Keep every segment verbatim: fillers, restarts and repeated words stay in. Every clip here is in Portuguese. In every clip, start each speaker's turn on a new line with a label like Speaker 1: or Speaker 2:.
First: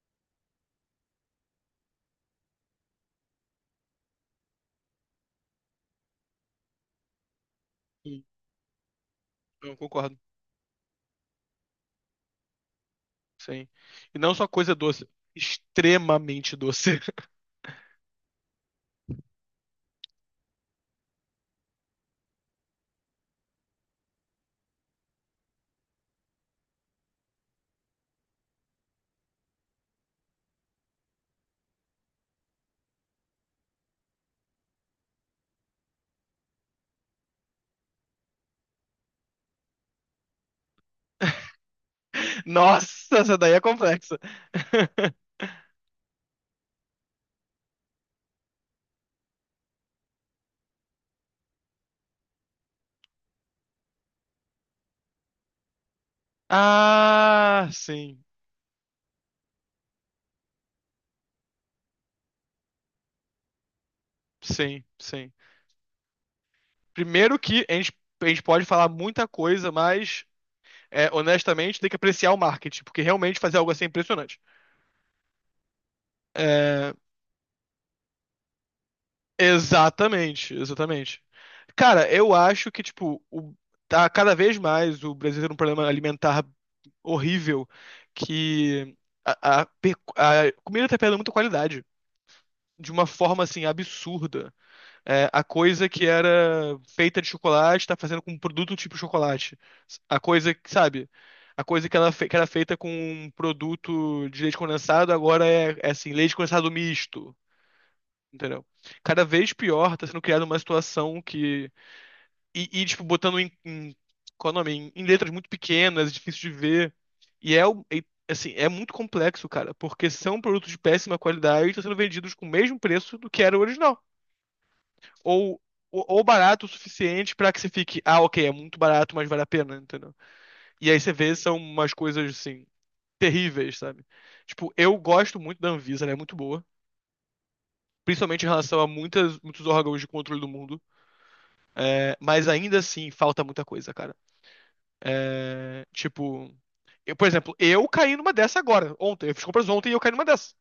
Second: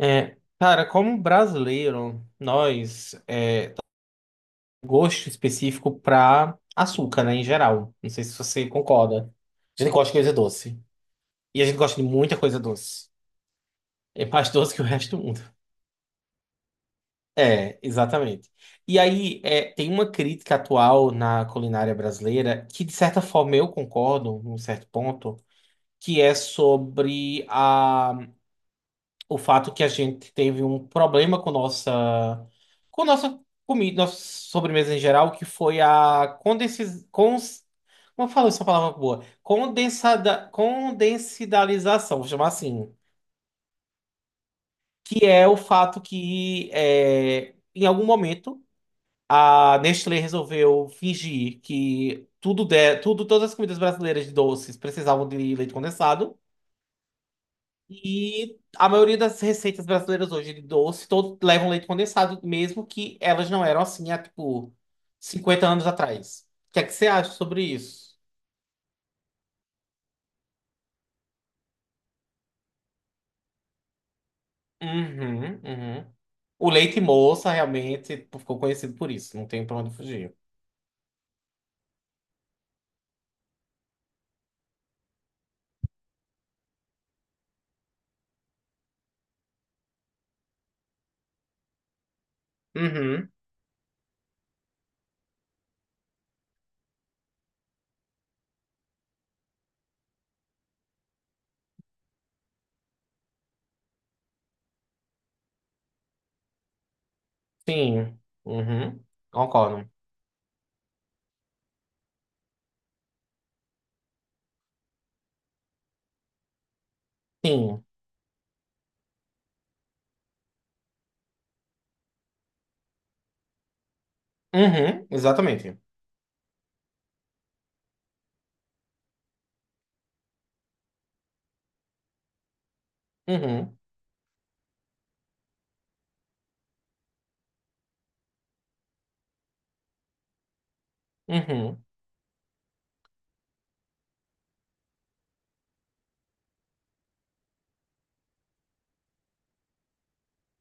Speaker 1: É, cara, como brasileiro, nós é gosto específico pra açúcar, né, em geral. Não
Speaker 2: Sim,
Speaker 1: sei se você concorda.
Speaker 2: eu
Speaker 1: A gente gosta
Speaker 2: concordo,
Speaker 1: de coisa doce. E a gente gosta de muita coisa doce.
Speaker 2: sim. E
Speaker 1: É
Speaker 2: não só
Speaker 1: mais
Speaker 2: coisa
Speaker 1: doce que o
Speaker 2: doce,
Speaker 1: resto do mundo.
Speaker 2: extremamente doce.
Speaker 1: É, exatamente. E aí, é, tem uma crítica atual na culinária brasileira que, de certa forma, eu concordo, num certo ponto, que é sobre a o fato que a gente teve um problema com nossa com nossa comida, nossa sobremesa em geral, que foi a condensi cons como eu falo essa palavra boa? Condensada Condensidalização, vou chamar assim,
Speaker 2: Nossa, essa daí é complexa.
Speaker 1: que é o fato que é, em algum momento a Nestlé resolveu fingir que tudo de, tudo todas as comidas brasileiras de doces precisavam de leite condensado.
Speaker 2: Ah, sim,
Speaker 1: E a maioria das receitas brasileiras hoje de doce, todos levam leite condensado, mesmo que elas não eram assim há, tipo,
Speaker 2: sim, sim.
Speaker 1: cinquenta anos atrás. O que é que você acha
Speaker 2: Primeiro
Speaker 1: sobre
Speaker 2: que a gente,
Speaker 1: isso?
Speaker 2: a gente pode falar muita coisa, mas é, honestamente tem que apreciar o marketing, porque realmente fazer algo assim é impressionante.
Speaker 1: Uhum, uhum. O
Speaker 2: É,
Speaker 1: leite moça realmente tipo, ficou conhecido por isso, não tem pra onde fugir.
Speaker 2: Exatamente, exatamente. Cara, eu acho que, tipo, o, tá cada vez mais o Brasil tem um problema alimentar horrível, que a, a pe- a comida tá perdendo muita qualidade, de uma
Speaker 1: Uhum,
Speaker 2: forma, assim, absurda. É, a coisa que era feita de chocolate tá fazendo com um produto tipo chocolate. A coisa que, sabe, a coisa que, ela, fe- que era feita com um produto de leite condensado agora é, é assim, leite condensado misto.
Speaker 1: sim.
Speaker 2: Entendeu?
Speaker 1: Uhum,
Speaker 2: Cada vez
Speaker 1: concordo.
Speaker 2: pior tá sendo criada uma situação que. E, e, tipo, botando em, em, qual é o nome? Em, em letras muito pequenas, difícil de ver. E é, o-
Speaker 1: Sim.
Speaker 2: e, assim, é muito complexo, cara, porque são produtos de péssima qualidade e estão sendo vendidos com o mesmo preço do que era o original.
Speaker 1: Uhum,
Speaker 2: Ou,
Speaker 1: exatamente.
Speaker 2: ou, ou barato o suficiente pra que você fique, ah, ok, é muito barato, mas vale a pena, entendeu? E aí você vê, são umas coisas, assim,
Speaker 1: Uhum,
Speaker 2: terríveis, sabe? Tipo, eu gosto muito da Anvisa, ela é muito boa. Principalmente em relação a muitas, muitos órgãos de controle do mundo.
Speaker 1: uhum.
Speaker 2: É, mas ainda assim, falta muita coisa, cara. É, tipo, eu, por exemplo, eu caí numa dessa agora, ontem. Eu fiz compras ontem e eu caí numa dessa.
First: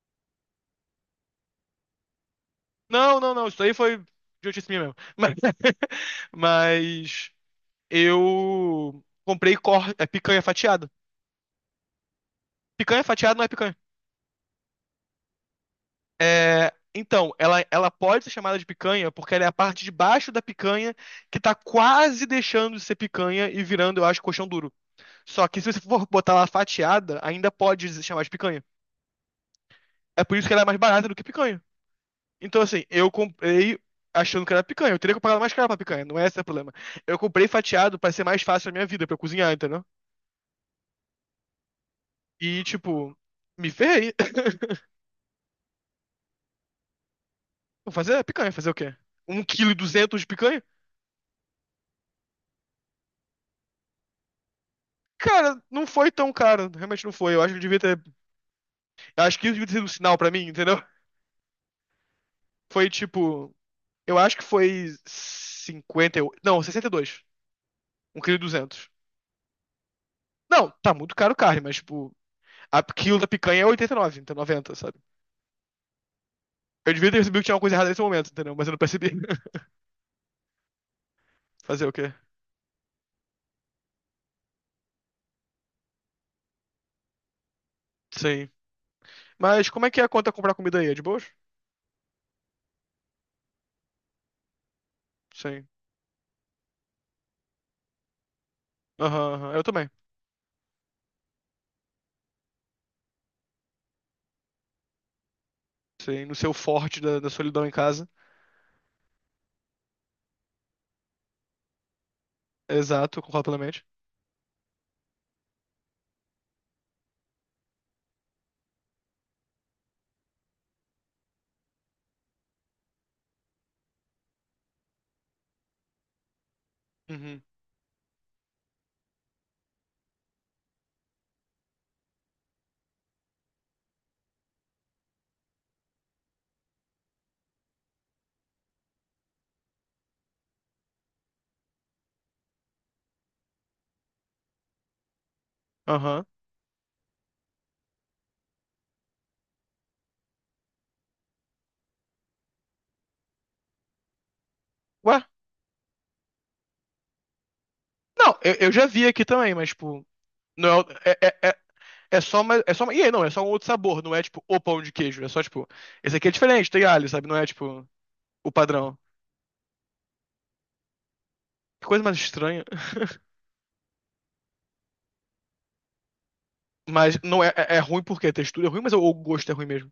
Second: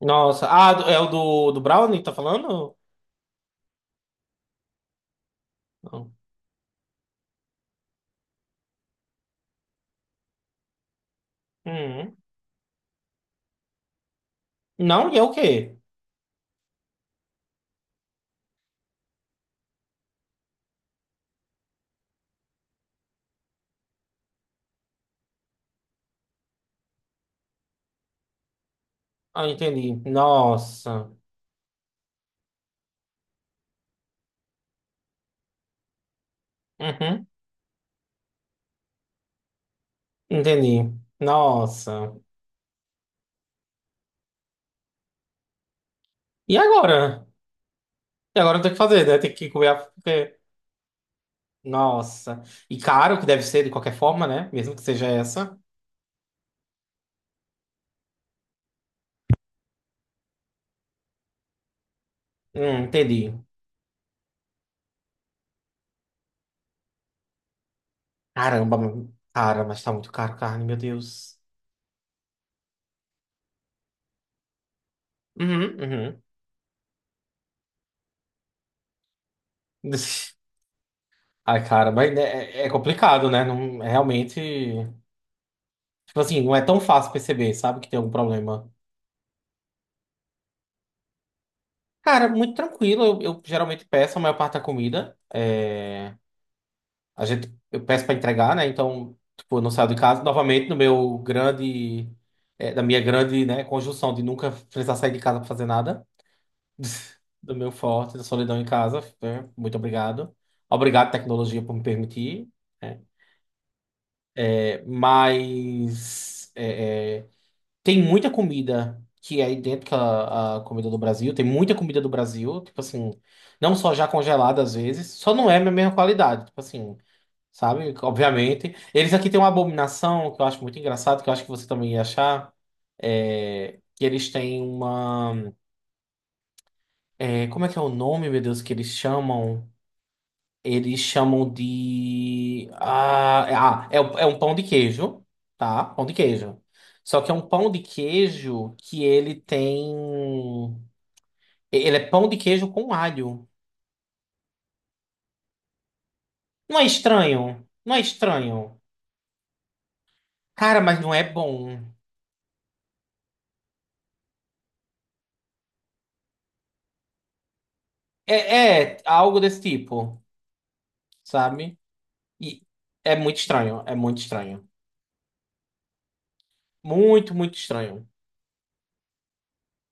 Speaker 1: Nossa, ah, do- é o do, do Brownie, tá falando?
Speaker 2: Não, não, não, isso aí foi idiotice minha mesmo. Mas,
Speaker 1: Não.
Speaker 2: mas eu comprei cor, é, picanha fatiada.
Speaker 1: Uhum.
Speaker 2: Picanha fatiada não é picanha.
Speaker 1: Não, e é o quê?
Speaker 2: É, então, ela, ela pode ser chamada de picanha porque ela é a parte de baixo da picanha que tá quase deixando de ser picanha e virando, eu acho, colchão duro. Só que se você for botar ela fatiada, ainda pode se chamar de picanha.
Speaker 1: Ah, entendi.
Speaker 2: É por isso que ela é mais barata
Speaker 1: Nossa.
Speaker 2: do que picanha. Então, assim, eu comprei achando que era picanha. Eu teria que pagar mais caro pra picanha, não é esse o problema. Eu
Speaker 1: Uhum.
Speaker 2: comprei fatiado pra ser mais fácil a minha vida, pra eu cozinhar, entendeu?
Speaker 1: Entendi. Nossa.
Speaker 2: E, tipo, me ferrei.
Speaker 1: E agora?
Speaker 2: Vou fazer
Speaker 1: E
Speaker 2: picanha,
Speaker 1: agora
Speaker 2: fazer
Speaker 1: tem
Speaker 2: o
Speaker 1: que
Speaker 2: quê?
Speaker 1: fazer, né? Tem
Speaker 2: Um
Speaker 1: que comer
Speaker 2: quilo e
Speaker 1: a.
Speaker 2: duzentos de
Speaker 1: porque-
Speaker 2: picanha?
Speaker 1: Nossa. E caro que deve ser de qualquer forma, né? Mesmo que seja essa.
Speaker 2: Cara, não foi tão caro, realmente não foi. Eu acho que eu devia ter. Eu acho que isso devia ter sido um sinal pra mim, entendeu?
Speaker 1: Hum,
Speaker 2: Foi
Speaker 1: entendi.
Speaker 2: tipo. Eu acho que foi cinquenta e oito. Não, sessenta e dois, um quilo e
Speaker 1: Caramba,
Speaker 2: duzentos.
Speaker 1: mano. Cara, mas tá muito caro carne,
Speaker 2: Não,
Speaker 1: meu
Speaker 2: tá muito caro
Speaker 1: Deus.
Speaker 2: carne, mas, tipo, a quilo da picanha é oitenta e nove, então noventa, sabe?
Speaker 1: Uhum, uhum.
Speaker 2: Eu devia ter percebido que tinha uma coisa errada nesse momento, entendeu? Mas eu não percebi.
Speaker 1: Ai,
Speaker 2: Fazer
Speaker 1: cara,
Speaker 2: o quê?
Speaker 1: mas né, é, é complicado, né? Não, é realmente. Tipo assim, não é tão fácil perceber, sabe, que tem algum
Speaker 2: Sim.
Speaker 1: problema.
Speaker 2: Mas como é que é a conta comprar comida aí? É de boas?
Speaker 1: Cara, muito tranquilo. Eu, eu geralmente peço a maior parte da comida.
Speaker 2: Sim.
Speaker 1: É. A gente, eu peço para entregar, né? Então,
Speaker 2: Aham, aham.
Speaker 1: tipo, eu
Speaker 2: Eu
Speaker 1: não saio
Speaker 2: também.
Speaker 1: de casa. Novamente, no meu grande, é, da minha grande, né, conjunção de nunca precisar sair de casa para fazer nada,
Speaker 2: Sim, no seu forte da, da
Speaker 1: do
Speaker 2: solidão em
Speaker 1: meu
Speaker 2: casa.
Speaker 1: forte, da solidão em casa, né? Muito obrigado. Obrigado, tecnologia, por me permitir, né?
Speaker 2: Exato, eu concordo plenamente.
Speaker 1: É, mas é, é, tem muita comida que é idêntica à, à comida do Brasil. Tem muita comida do Brasil, tipo assim, não só já congelada às vezes, só não é a mesma qualidade. Tipo assim,
Speaker 2: Uhum.
Speaker 1: sabe? Obviamente. Eles aqui têm uma abominação que eu acho muito engraçado, que eu acho que você também ia achar. É... Que eles têm uma. é, Como é que é o nome, meu Deus, que eles chamam? Eles chamam de. Ah, é, ah, é o- é um pão de queijo, tá? Pão de
Speaker 2: Aham.
Speaker 1: queijo. Só que é um pão de queijo que ele tem. Ele é pão de queijo com alho.
Speaker 2: Ué?
Speaker 1: Não é estranho? Não é
Speaker 2: Não, eu, eu
Speaker 1: estranho.
Speaker 2: já vi aqui também, mas, tipo. Não,
Speaker 1: Cara, mas não
Speaker 2: é,
Speaker 1: é
Speaker 2: é, é, é
Speaker 1: bom.
Speaker 2: é só uma, é só uma, e aí, não, é só um outro sabor, não é tipo o pão de queijo, é só tipo, esse aqui é diferente, tem alho, sabe? Não é tipo o
Speaker 1: É,
Speaker 2: padrão.
Speaker 1: é algo desse tipo, sabe?
Speaker 2: Que coisa mais
Speaker 1: E
Speaker 2: estranha.
Speaker 1: é muito estranho, é muito estranho.
Speaker 2: Mas
Speaker 1: Muito,
Speaker 2: não é,
Speaker 1: muito
Speaker 2: é, é ruim
Speaker 1: estranho.
Speaker 2: porque a textura é ruim, mas o, o gosto é ruim mesmo.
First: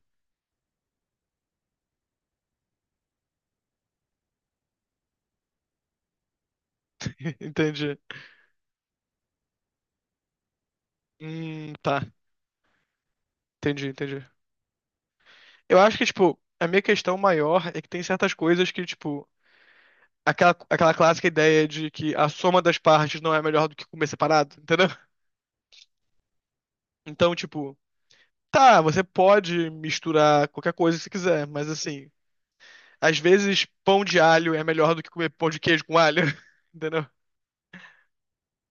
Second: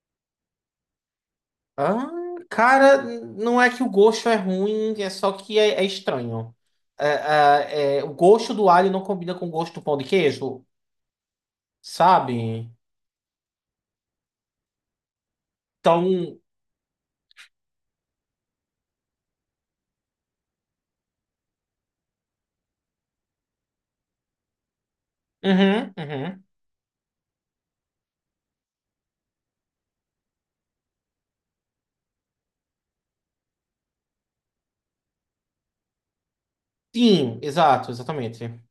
Speaker 1: Ah, cara, não é que o gosto é ruim, é só que é, é estranho. É,
Speaker 2: Entendi.
Speaker 1: é, É, o gosto do alho não combina com o gosto do pão de queijo,
Speaker 2: Hum, tá.
Speaker 1: sabe?
Speaker 2: Entendi, entendi. Eu acho que,
Speaker 1: Então,
Speaker 2: tipo, a minha questão maior é que tem certas coisas que, tipo, aquela, aquela clássica ideia de que a soma das partes não é melhor do que comer separado, entendeu?
Speaker 1: uhum, uhum.
Speaker 2: Então, tipo, tá, você pode misturar qualquer coisa que você quiser, mas assim, às vezes pão de alho é melhor do que comer pão de queijo com alho, entendeu?
Speaker 1: Sim, exato, exatamente.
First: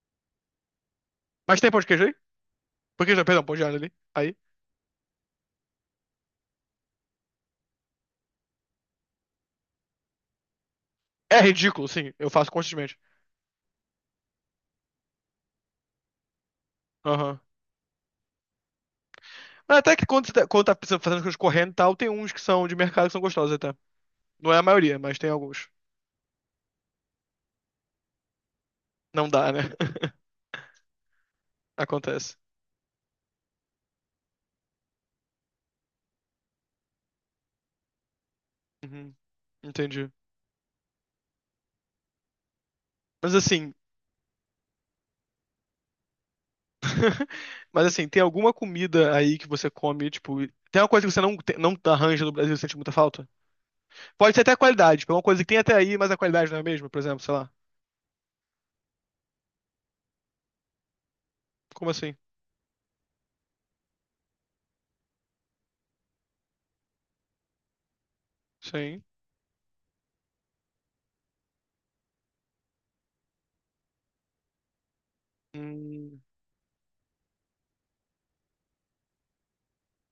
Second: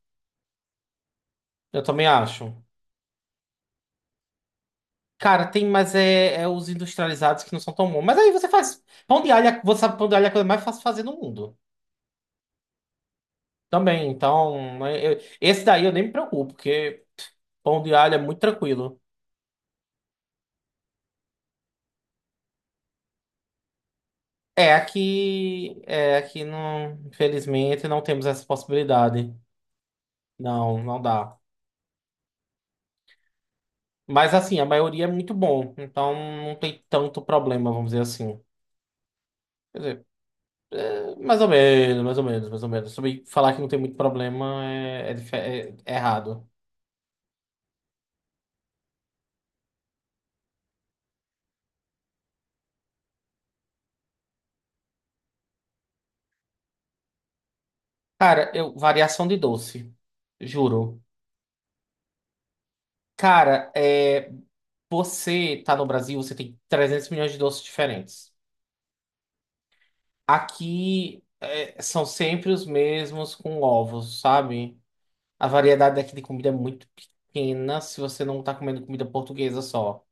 Speaker 2: Mas tem pão
Speaker 1: Eu
Speaker 2: de queijo
Speaker 1: também
Speaker 2: aí?
Speaker 1: acho.
Speaker 2: Pão de queijo, não, perdão, pão de alho ali. Aí.
Speaker 1: Cara, tem, mas é, é os industrializados que não são tão bons. Mas aí você faz pão de alho, você sabe que pão de alho é a coisa mais fácil de fazer no
Speaker 2: É
Speaker 1: mundo.
Speaker 2: ridículo, sim, eu faço constantemente.
Speaker 1: Também, então, né, eu- esse daí eu nem me preocupo, porque
Speaker 2: Aham.
Speaker 1: pão de alho é muito tranquilo.
Speaker 2: Mas até que quando, você tá- quando tá fazendo coisas correndo e tal, tem uns que são de mercado que são gostosos até. Não é a
Speaker 1: É,
Speaker 2: maioria, mas tem alguns.
Speaker 1: aqui, é, aqui não, infelizmente não temos essa
Speaker 2: Não
Speaker 1: possibilidade.
Speaker 2: dá, né?
Speaker 1: Não, não dá.
Speaker 2: Acontece.
Speaker 1: Mas assim, a maioria é muito bom, então não tem tanto problema, vamos dizer assim.
Speaker 2: Uhum,
Speaker 1: Quer dizer,
Speaker 2: entendi.
Speaker 1: é, mais ou menos, mais ou menos, mais ou menos. Sobre
Speaker 2: Mas
Speaker 1: falar que não
Speaker 2: assim,
Speaker 1: tem muito problema é, é dife- é- é errado.
Speaker 2: mas assim, tem alguma comida aí que você come, tipo, tem uma coisa que você não, te- não arranja no Brasil e sente muita falta? Pode ser até a qualidade, tipo, é uma coisa que tem até aí, mas a qualidade não é a mesma, por exemplo, sei lá.
Speaker 1: Cara, eu, variação de doce, juro.
Speaker 2: Como assim?
Speaker 1: Cara, é, você tá no Brasil, você tem trezentos milhões de doces diferentes.
Speaker 2: Sim.
Speaker 1: Aqui é, são sempre os mesmos com ovos, sabe? A variedade daqui
Speaker 2: Hum,
Speaker 1: de comida é muito pequena se você não tá comendo comida portuguesa só.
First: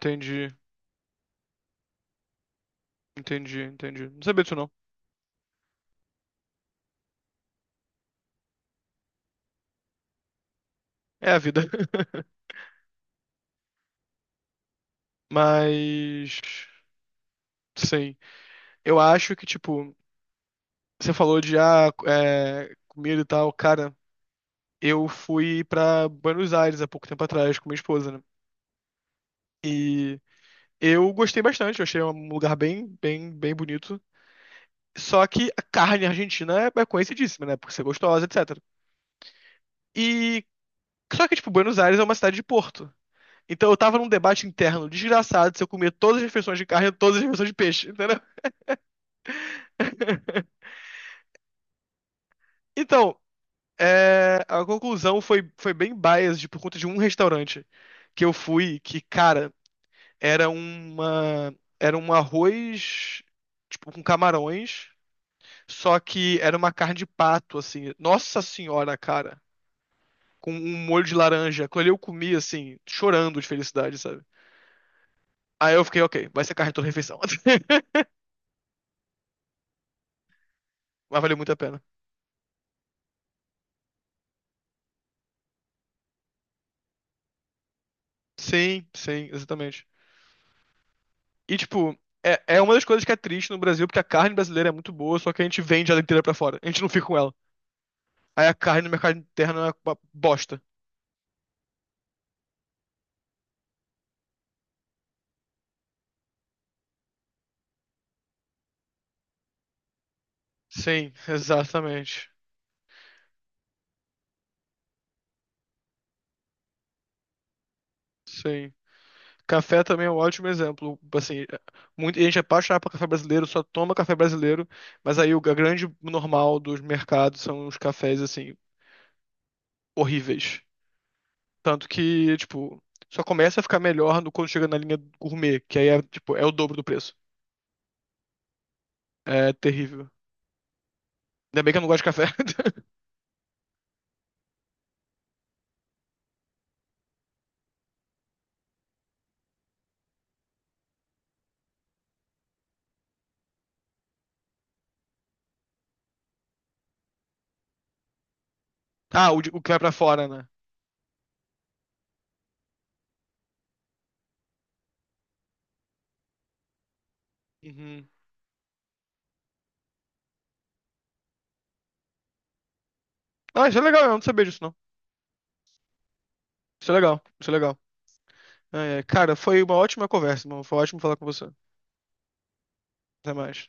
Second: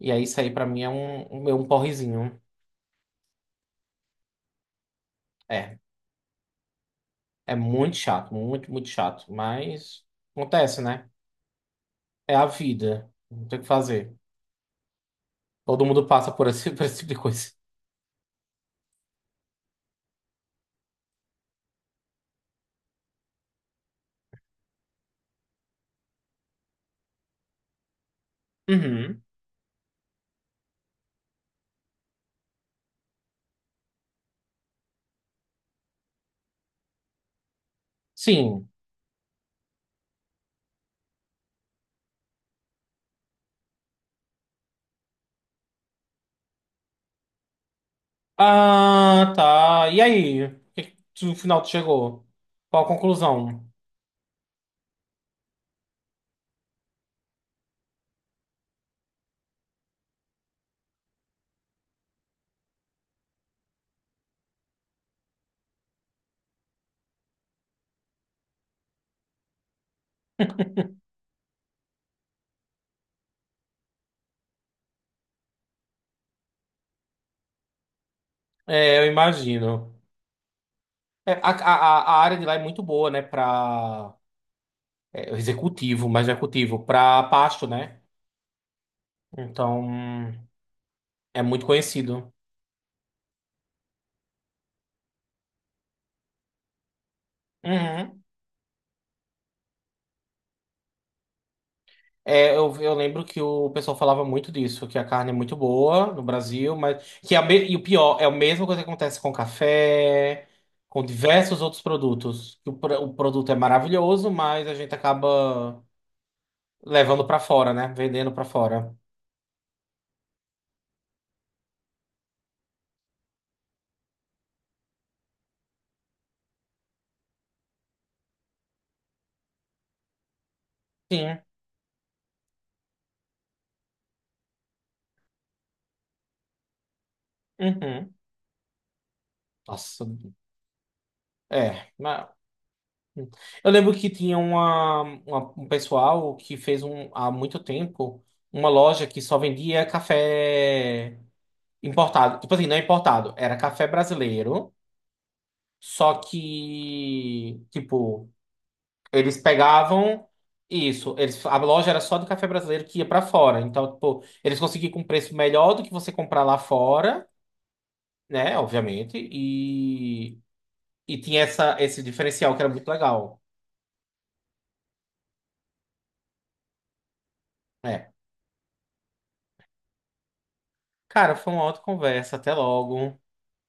Speaker 1: E aí isso aí pra mim é um, um, é um porrezinho.
Speaker 2: entendi, entendi. Não sabia disso, não.
Speaker 1: É, é muito chato, muito, muito chato. Mas acontece, né?
Speaker 2: É a vida.
Speaker 1: É a vida. Não tem o que fazer. Todo mundo passa
Speaker 2: Mas,
Speaker 1: por esse, por esse tipo de coisa.
Speaker 2: sim. Eu acho que, tipo, você falou de, ah, é, comida e tal, cara. Eu fui pra Buenos Aires há pouco tempo atrás com minha esposa, né?
Speaker 1: Uhum.
Speaker 2: E eu gostei bastante, eu achei um lugar bem, bem, bem bonito. Só que a carne argentina é é conhecidíssima, né? Por ser gostosa, etecetera.
Speaker 1: Sim.
Speaker 2: E só que, tipo, Buenos Aires é uma cidade de porto. Então eu tava num debate interno desgraçado se eu comia todas as refeições de carne ou todas as refeições de peixe, entendeu?
Speaker 1: Ah, tá. E aí? O que que tu- No final tu chegou? Qual a
Speaker 2: Então,
Speaker 1: conclusão?
Speaker 2: é, a conclusão foi, foi bem biased por conta de um restaurante que eu fui que, cara, era uma, era um arroz, tipo, com camarões, só que era uma carne de pato, assim. Nossa senhora, cara. Com um molho de laranja. Aquilo ali eu comi, assim, chorando de felicidade, sabe? Aí eu fiquei, ok, vai ser carne toda refeição.
Speaker 1: É, eu imagino.
Speaker 2: Mas
Speaker 1: É,
Speaker 2: valeu muito
Speaker 1: a,
Speaker 2: a pena.
Speaker 1: a, a área de lá é muito boa, né, para executivo, mas executivo, para pasto, né?
Speaker 2: Sim, sim, exatamente.
Speaker 1: Então, é
Speaker 2: E,
Speaker 1: muito
Speaker 2: tipo,
Speaker 1: conhecido.
Speaker 2: é, é uma das coisas que é triste no Brasil, porque a carne brasileira é muito boa, só que a gente vende ela inteira pra fora. A gente não fica com ela.
Speaker 1: Uhum.
Speaker 2: Aí a carne no mercado interno é uma bosta.
Speaker 1: É, eu, eu lembro que o pessoal falava muito disso, que a carne é muito boa no Brasil, mas que é a me- e o pior, é a mesma coisa que acontece com café, com
Speaker 2: Sim,
Speaker 1: diversos outros
Speaker 2: exatamente.
Speaker 1: produtos. Que O, pro- o produto é maravilhoso, mas a gente acaba levando para fora, né? Vendendo para
Speaker 2: Sim.
Speaker 1: fora.
Speaker 2: Café também é um ótimo exemplo. Assim, muita gente é apaixonada por café brasileiro, só toma café brasileiro, mas aí o a grande normal dos mercados são os cafés, assim, horríveis.
Speaker 1: Sim.
Speaker 2: Tanto que, tipo, só começa a ficar melhor no- quando chega na linha gourmet, que aí é, tipo, é o dobro do preço.
Speaker 1: Uhum.
Speaker 2: É
Speaker 1: Nossa,
Speaker 2: terrível. Ainda bem que eu não
Speaker 1: é.
Speaker 2: gosto de café.
Speaker 1: Eu lembro que tinha uma, uma- um pessoal que fez um, há muito tempo uma loja que só vendia café importado. Tipo assim, não é importado, era café brasileiro. Só que, tipo,
Speaker 2: Ah,
Speaker 1: eles
Speaker 2: o, de- o que vai pra fora,
Speaker 1: pegavam
Speaker 2: né?
Speaker 1: isso. Eles, a loja era só do café brasileiro que ia pra fora. Então, tipo, eles conseguiam com um preço melhor do que você comprar lá fora,
Speaker 2: Uhum.
Speaker 1: né? Obviamente. E, e tinha essa, esse diferencial que era muito legal.
Speaker 2: Ah, isso é legal, eu não sabia disso, não. Isso é legal, isso é legal.
Speaker 1: É.
Speaker 2: É, é. Cara, foi uma ótima conversa, irmão. Foi ótimo falar com
Speaker 1: Cara,
Speaker 2: você.
Speaker 1: foi uma outra conversa. Até logo.
Speaker 2: Até mais.